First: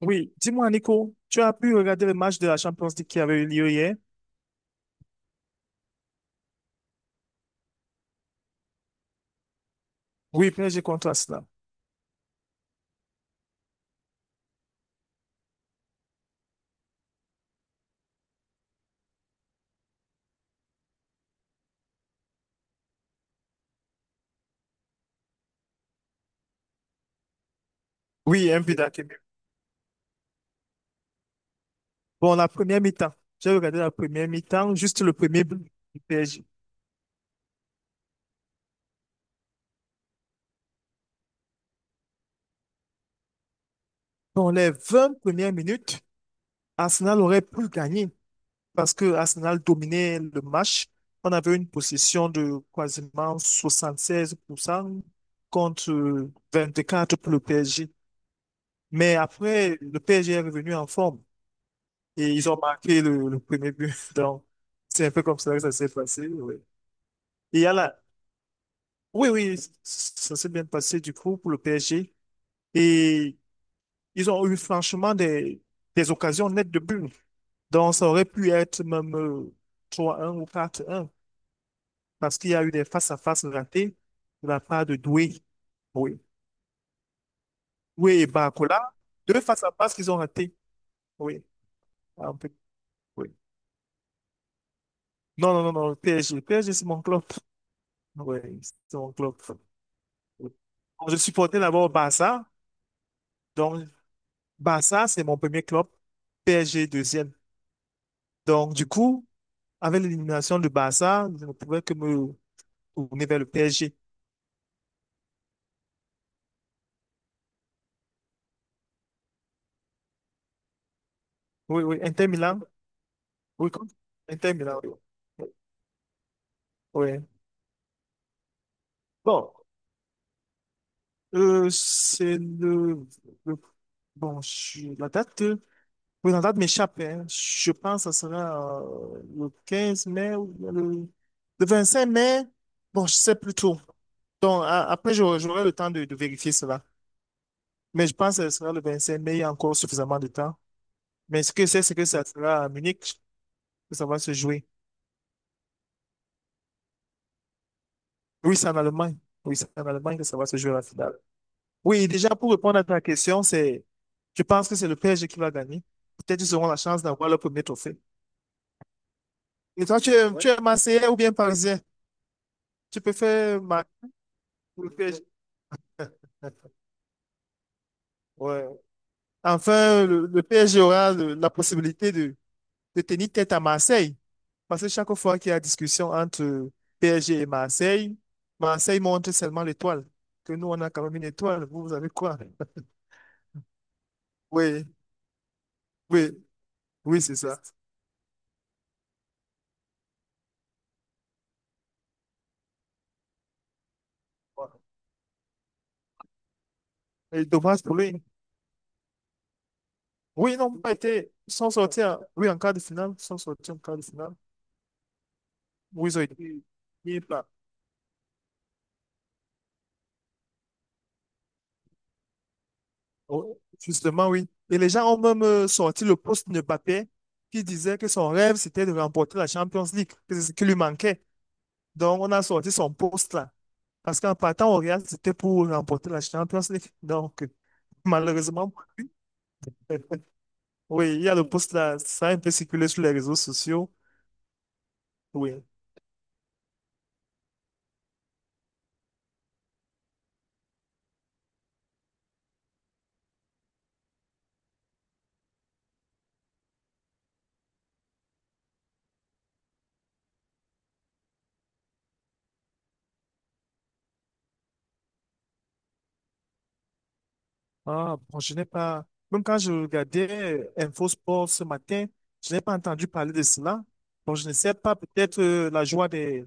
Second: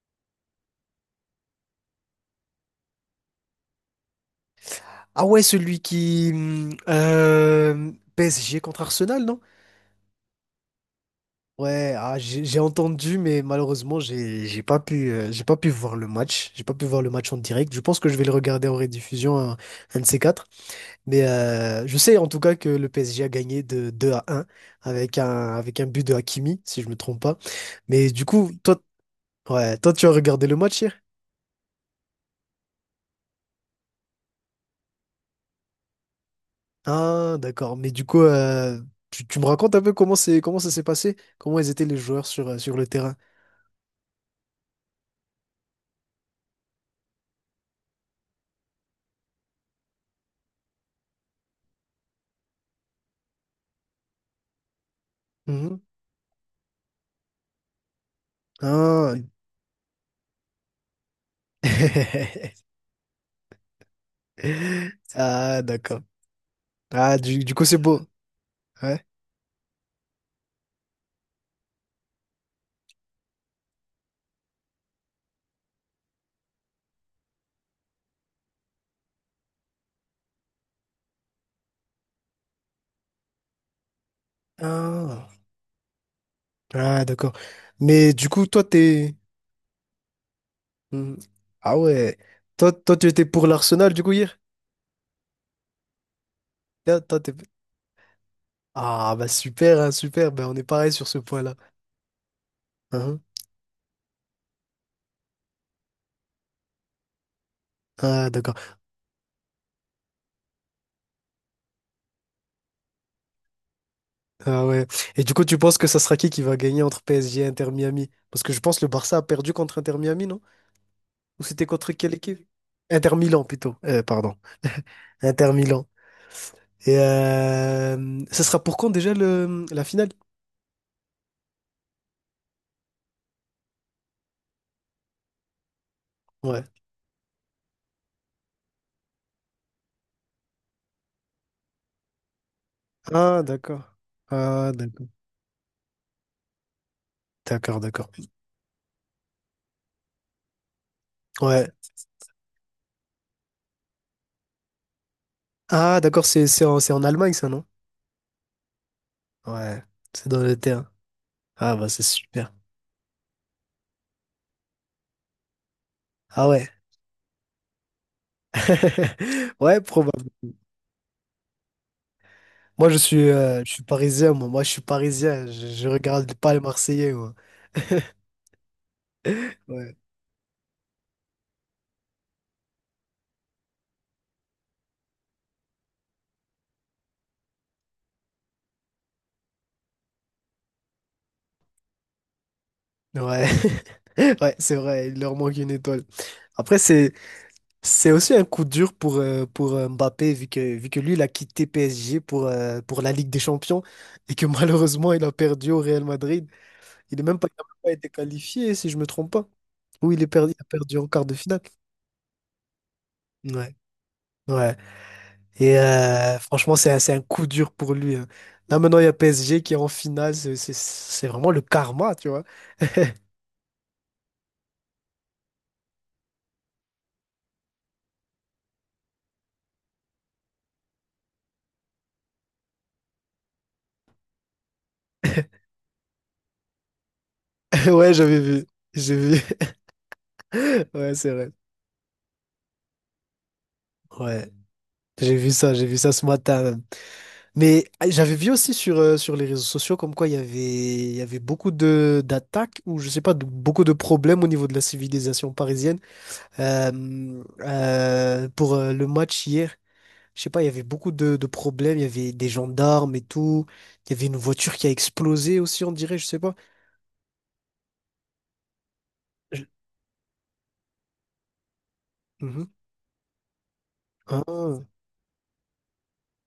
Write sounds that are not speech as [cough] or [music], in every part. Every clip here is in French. Oui, dis-moi, Nico, tu as pu regarder le match de la Champions League qui avait eu lieu hier? Ah ouais, celui qui... PSG contre Arsenal, non? Oui, PSG contre Arsenal. Ouais, ah, j'ai entendu, mais malheureusement, j'ai pas pu, j'ai pas pu voir le match. J'ai pas pu voir le match en direct. Je pense que je vais le regarder en rediffusion, un de ces quatre. Mais je sais en tout cas que le PSG a gagné de 2 à un avec un, avec un but de Hakimi, si je me trompe pas. Mais du coup, Oui, un but toi, d'Hakimi. ouais, toi, tu as regardé le match hier? Bon, la première mi-temps. J'ai regardé la première mi-temps, juste le premier but du PSG. Ah, d'accord. Mais du coup, tu me racontes un peu comment c'est, comment ça s'est passé? Comment ils étaient les joueurs sur, sur le terrain? Dans les 20 premières minutes, Arsenal aurait pu gagner, parce que Arsenal dominait le match. On avait une possession de quasiment 76% Mhm. contre 24% pour le PSG. Ah. Mais après, le PSG est revenu en forme et ils ont [laughs] marqué le premier but. [laughs] Donc, c'est un peu comme ça que Ah, ça s'est d'accord. passé. Oui, Ah, du et il coup, y a c'est la- beau. Ouais. oui, oui, ça s'est bien passé du coup pour le PSG. Et ils ont eu franchement des occasions nettes de but. Donc, ça aurait pu être même 3-1 ou 4-1, parce qu'il y a eu des face-à-face ratés de la part de Ah, Doué. Oui. Ah, d'accord. Mais Doué et du coup, toi, Barcola, t'es. deux face-à-face qu'ils ont ratés. Mhm. Oui. Ah ouais. Un peu. Toi, toi, tu étais Oui. pour l'Arsenal, du coup, hier? Non, non, non, non, PSG. PSG, c'est Toi, mon toi, club. t'es- Oui, c'est mon Ah, bah club. super, hein, super. Ben, Oui. on est pareil sur Donc, je ce point-là. supportais d'abord Barça. Hein. Donc, Barça, c'est mon premier club. PSG, deuxième. Ah, d'accord. Donc, du coup, avec l'élimination de Barça, je ne pouvais que me tourner vers le PSG. Ah ouais. Et du coup, tu penses que ça sera qui va gagner entre PSG et Inter Miami? Parce que je pense que le Barça a perdu contre Inter Miami, non? Ou c'était Oui, contre oui, quelle Inter équipe? Milan. Inter Milan, Oui, plutôt. contre- Pardon. Inter Milan, oui. Oui. Inter Milan. Et Oui. Ça sera pour quand déjà Bon, le, la finale? C'est le- Bon, je- la date, oui, la date Ouais. m'échappe, hein. Je pense que ça sera le 15 mai ou bien le 5 mai. Bon, je sais Ah, plus trop. d'accord. Donc, Ah, a- d'accord. après, j'aurai le temps de vérifier cela. D'accord, Mais d'accord. je pense que ce sera le 25 mai. Il y a encore suffisamment de temps. Mais ce que Ouais. C'est que ça sera à Munich que ça va se jouer. Ah, d'accord, c'est en, c'est en Allemagne, ça, non? Oui, c'est en Allemagne. Oui, c'est Ouais. en Allemagne que C'est ça dans va se le jouer la terrain. finale. Ah, bah, c'est Oui, déjà pour super. répondre à ta question, c'est, je pense que c'est le PSG qui va gagner. Peut-être Ah ils auront ouais. la chance d'avoir le premier trophée. [laughs] Ouais, Et toi, tu es, probable. ouais, tu es Marseillais ou bien Parisien? Moi, Tu préfères je suis Mar- parisien, moi. Moi, je suis le PSG? parisien. Je regarde pas les Marseillais, moi. Ouais. Ouais. Enfin, le PSG aura le- la possibilité de tenir tête à Marseille. Parce que chaque fois qu'il y a discussion entre PSG et Marseille, Marseille montre seulement l'étoile. Que nous, on a quand même une étoile. Vous, vous avez quoi? [laughs] Ouais. [laughs] Ouais, c'est Oui, vrai. Il leur manque une étoile. oui, Après, oui, c'est ça. c'est aussi un coup dur pour Mbappé, vu que lui, il a quitté PSG pour la Ligue des Champions et que [laughs] malheureusement, il a perdu au Real Madrid. Il n'a même Et pas, il a même dommage pas pour été lui. qualifié, si je me trompe pas. Oui, il est Oui, perdu, ils il a n'ont pas perdu en quart été, de ils finale. sont sortis en, oui, en quart de finale, ils sont sortis Ouais. en quart de finale. Ouais. Et Oui, ils ont été franchement, c'est un mis coup par- dur pour lui, hein. Là, maintenant, il y a PSG qui est en finale. C'est- c'est vraiment le karma, tu vois. [laughs] oh, justement, oui. Et les gens ont même sorti le poste de Mbappé qui disait que son rêve, c'était de remporter la Champions League, que c'est ce qui lui manquait. Donc, on a sorti son poste là. Parce qu'en partant au Real, c'était pour remporter la Champions League. Donc, Ouais, j'avais vu. malheureusement, J'ai vu. [laughs] [laughs] Ouais, oui, il y c'est a le vrai. poste là, ça a un peu circulé sur les réseaux sociaux. Ouais. Oui, J'ai vu ça ce matin. Mais ah, j'avais vu aussi sur, sur les réseaux sociaux comme quoi il y avait beaucoup de d'attaques ou je sais pas, de- beaucoup de problèmes au niveau de la civilisation parisienne. Pour le match hier, je sais pas, il y avait beaucoup de problèmes, il y avait des gendarmes et tout. Il y avait une voiture qui a explosé aussi, on dirait, je sais pas. ah, bon, je n'ai pas. Même quand Je- je regardais Info Sport ce matin, je n'ai Mhm. pas entendu parler de cela. Bon, je ne sais Ah, pas, peut-être la joie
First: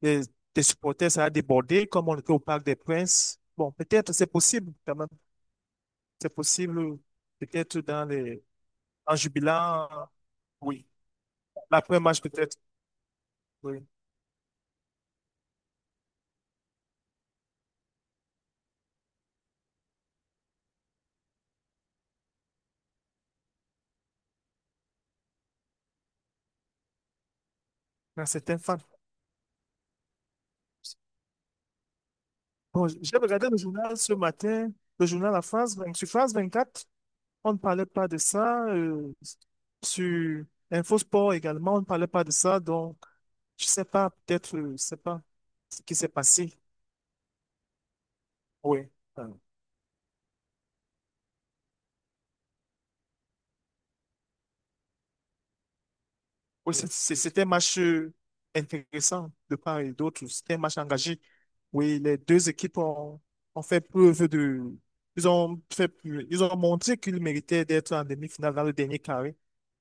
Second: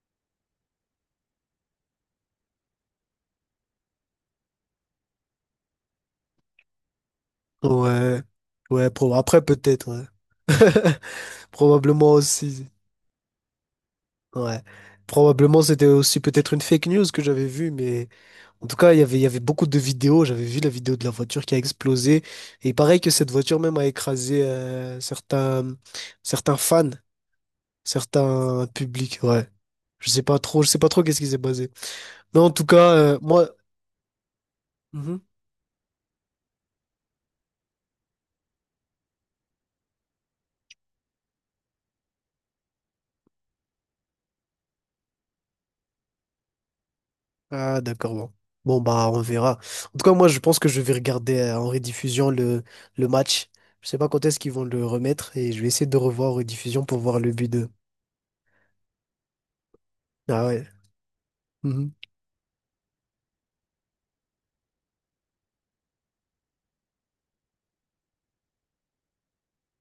des, des supporters, ça a débordé, comme on était au Parc des Princes. Bon, peut-être c'est possible quand même. C'est possible, peut-être dans ouais, les, ouais, pro- en après peut-être, jubilant, ouais. Oui. [laughs] Probablement L'après-match, peut-être, aussi. oui. Ouais. Probablement c'était aussi peut-être une fake news que j'avais vue, mais. En tout cas, il y avait beaucoup de vidéos. J'avais vu la vidéo de la voiture qui a explosé. Et pareil que cette voiture même a écrasé certains, certains fans, Dans certains certains fans. publics. Ouais. Je sais pas trop, je sais pas trop qu'est-ce qui s'est passé. Mais en tout Bon, cas, j'ai regardé moi. le journal ce matin, le Mhm. journal La France, vingt- sur France 24. On ne parlait pas de ça. Sur InfoSport également, on ne parlait pas de ça. Donc, je sais pas, peut-être, je sais pas ce qui s'est passé. Ah, d'accord, bon. Bon, Oui. bah, on euh, verra. En tout cas, moi, je pense que je vais regarder en rediffusion le match. Je sais pas quand est-ce qu'ils vont le remettre et je vais essayer de revoir en oui, rediffusion pour c'est- voir le c'était un but de. match intéressant de part et d'autre. Ah C'était un ouais. match engagé. Mhm. Oui, les deux équipes ont, ont fait preuve de. Ils ont fait, ils ont montré qu'ils méritaient d'être en demi-finale dans le dernier carré.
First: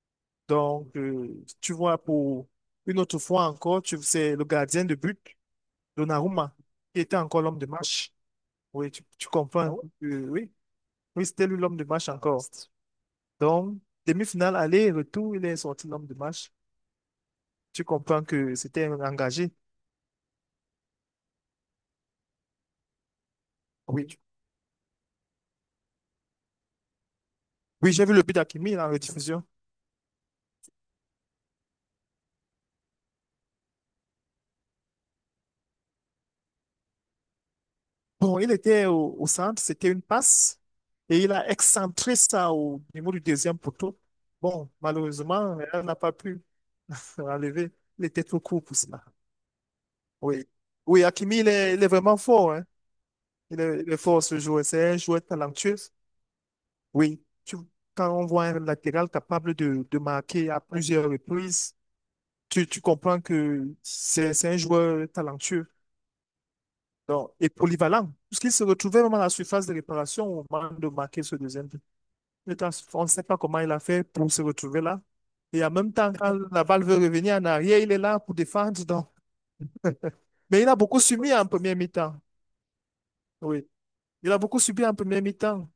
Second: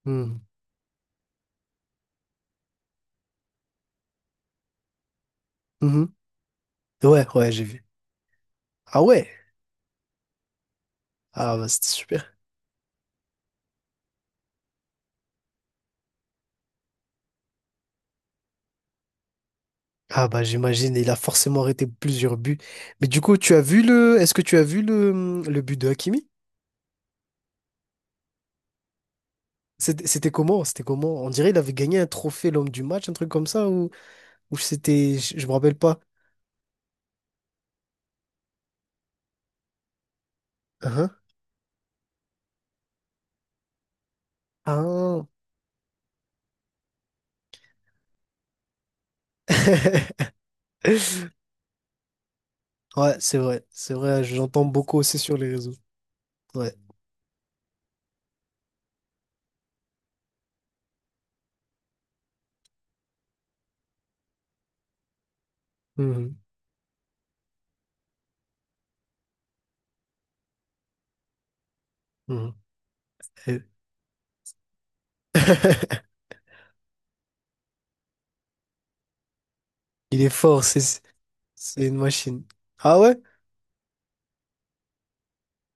Mhm. Donc, tu vois, pour une autre fois encore, tu c'est le gardien de but. Mhm. Donnarumma, qui était Ouais, encore ouais, l'homme j'ai de vu. match. Oui, Ah tu ouais. comprends. Ah ouais? Oui, oui, c'était Ah lui bah l'homme de c'était match super. encore. Donc, demi-finale, aller, retour, il est sorti l'homme de match. Tu comprends que c'était un engagé. Ah bah j'imagine, il a forcément arrêté plusieurs buts. Mais du coup, tu as vu Oui, le. tu- Est-ce que tu as vu le but de Hakimi? oui, j'ai vu le but d'Akimi en rediffusion. C'était comment? C'était comment? On dirait il avait gagné un trophée l'homme du match, un truc comme ça, ou c'était. Je me rappelle pas. Bon, il était au, au centre, c'était une passe. Hein. Et il a excentré ça au niveau du deuxième poteau. Bon, Ah. malheureusement, elle n'a pas pu enlever. Il était trop court pour cela. [laughs] Oui. Oui, Hakimi, il est vraiment fort, hein. Ouais, c'est vrai. Il C'est est vrai, fort ce joueur. j'entends C'est beaucoup un aussi joueur sur les réseaux. talentueux. Ouais. Oui, tu- quand on voit un latéral capable de marquer à plusieurs reprises, tu comprends que c'est un joueur talentueux Mhm. donc, et polyvalent, puisqu'il se retrouvait vraiment à la surface de réparation au moment de marquer ce deuxième but. Mhm. Le temps, on ne sait pas comment Et- il a fait pour se retrouver là. Et en même temps, [laughs] quand la balle veut revenir en arrière, il est là pour défendre. Donc. Il est Mais fort, il a c'est beaucoup subi en première c'est une mi-temps. machine. Ah ouais? Oui, il a beaucoup subi en première mi-temps.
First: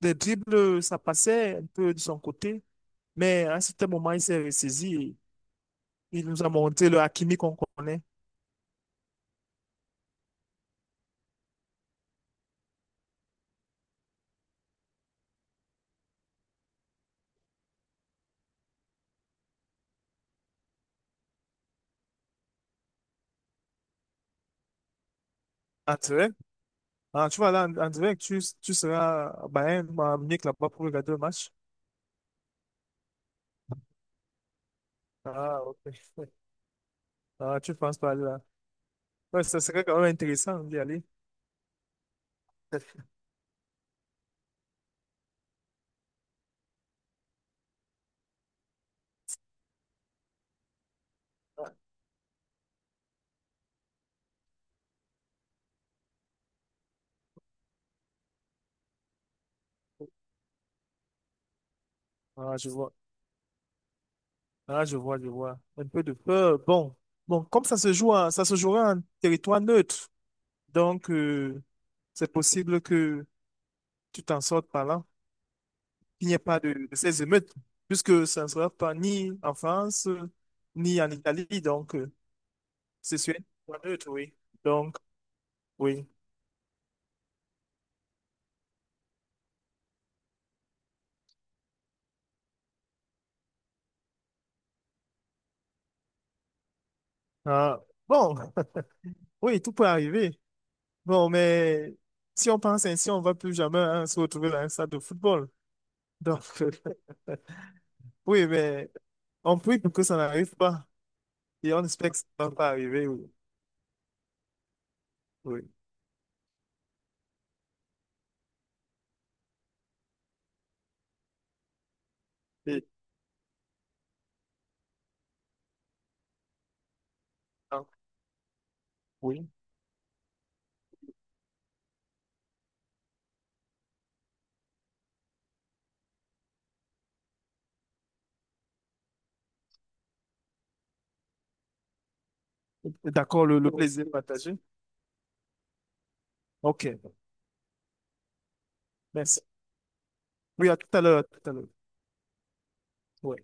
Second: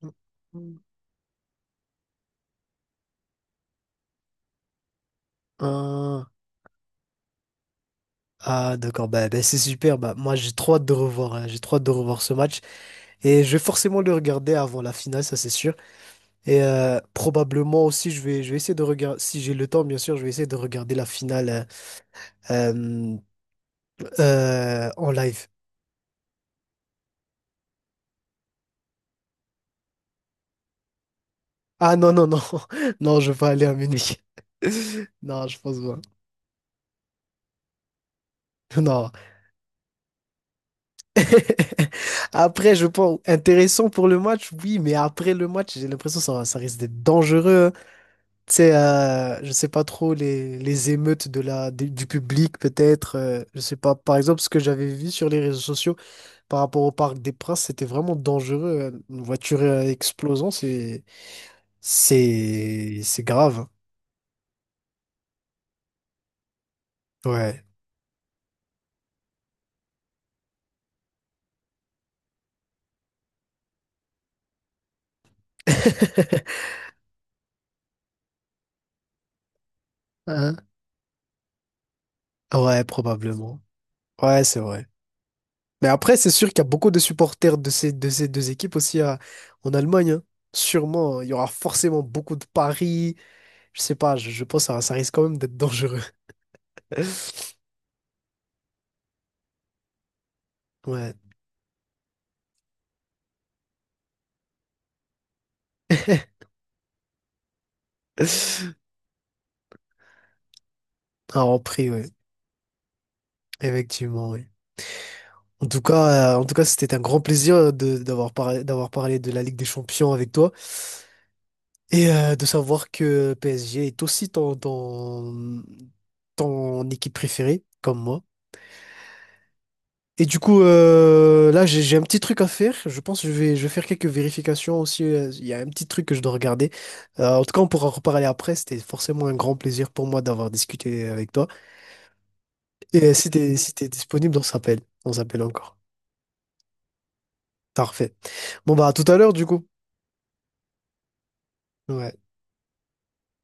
Des Mmh. dribbles, ça passait un peu de son côté. Mais à un certain moment, il s'est ressaisi. Il Ah. nous a montré le Hakimi qu'on connaît. Ah, d'accord, bah, bah, c'est super. Bah, moi, j'ai trop hâte de revoir, hein, j'ai trop hâte de revoir ce match. Et je vais forcément le regarder avant la finale, ça c'est sûr. Et probablement aussi, je vais essayer de regarder, si j'ai le temps, bien sûr, je vais essayer de regarder la finale euh, en live. En direct. Ah, tu vas aller en, en direct, tu seras à Bayern, à Munich là-bas pour regarder le match. Ah non, non, non, [laughs] non, je vais pas aller à Munich. [laughs] Non, je Ah, pense OK. pas. [laughs] Ah, tu penses pas là. Non. Ouais, ça serait quand même intéressant d'y aller. [laughs] Après, je pense, intéressant pour le match, oui, mais après le match, j'ai l'impression que ça risque d'être dangereux, hein. Tu sais, je sais pas trop les émeutes de la, des- du public, peut-être. Je sais pas. Par exemple, ce que j'avais vu sur les réseaux sociaux par rapport au Parc des Princes, c'était vraiment dangereux. Une voiture explosant, Ah, je vois. C'est grave. Ah, je vois, je vois. Un peu de peur. Bon, bon, Ouais. comme ça se joue, en- ça se jouera en territoire neutre. Donc, c'est possible que tu t'en sortes par là, qu'il n'y ait pas [laughs] de, de ces émeutes, puisque ça ne sera pas ni en France, Hein? ni en Italie. Donc, Ouais, c'est sur un probablement. point neutre, oui. Ouais, c'est vrai. Donc, Mais oui. après, c'est sûr qu'il y a beaucoup de supporters de ces deux équipes aussi à- en Allemagne, hein. Sûrement, il y aura forcément beaucoup de paris. Je sais pas, je pense que ça risque quand même d'être dangereux. [laughs] Ah, bon, [laughs] oui, tout peut arriver. Ouais. Bon, mais si on pense ainsi, on ne va plus jamais hein, se retrouver dans un stade de football. Donc, [laughs] oui, mais [laughs] on prie pour que ça n'arrive pas. Ah, en Et on prix, ouais. espère que ça ne va pas arriver, oui. Effectivement, oui. Oui. En tout cas, c'était un grand plaisir de, d'avoir parlé de la Ligue des Champions avec toi et de Et, savoir que PSG est aussi ton, ton, ton équipe préférée, ah, comme moi. oui. Et du coup, là, j'ai un petit truc à faire. Je pense que je vais faire quelques vérifications aussi. Il y a un petit truc que je dois regarder. En tout cas, on pourra en reparler après. C'était forcément un grand plaisir pour moi d'avoir discuté avec toi. Et si D'accord, t'es le si t'es plaisir disponible, on partagé. s'appelle. On s'appelle encore. OK. Parfait. Bon bah à tout à l'heure Merci. du coup. Oui, à tout à l'heure, à tout à l'heure. Ouais. Ouais.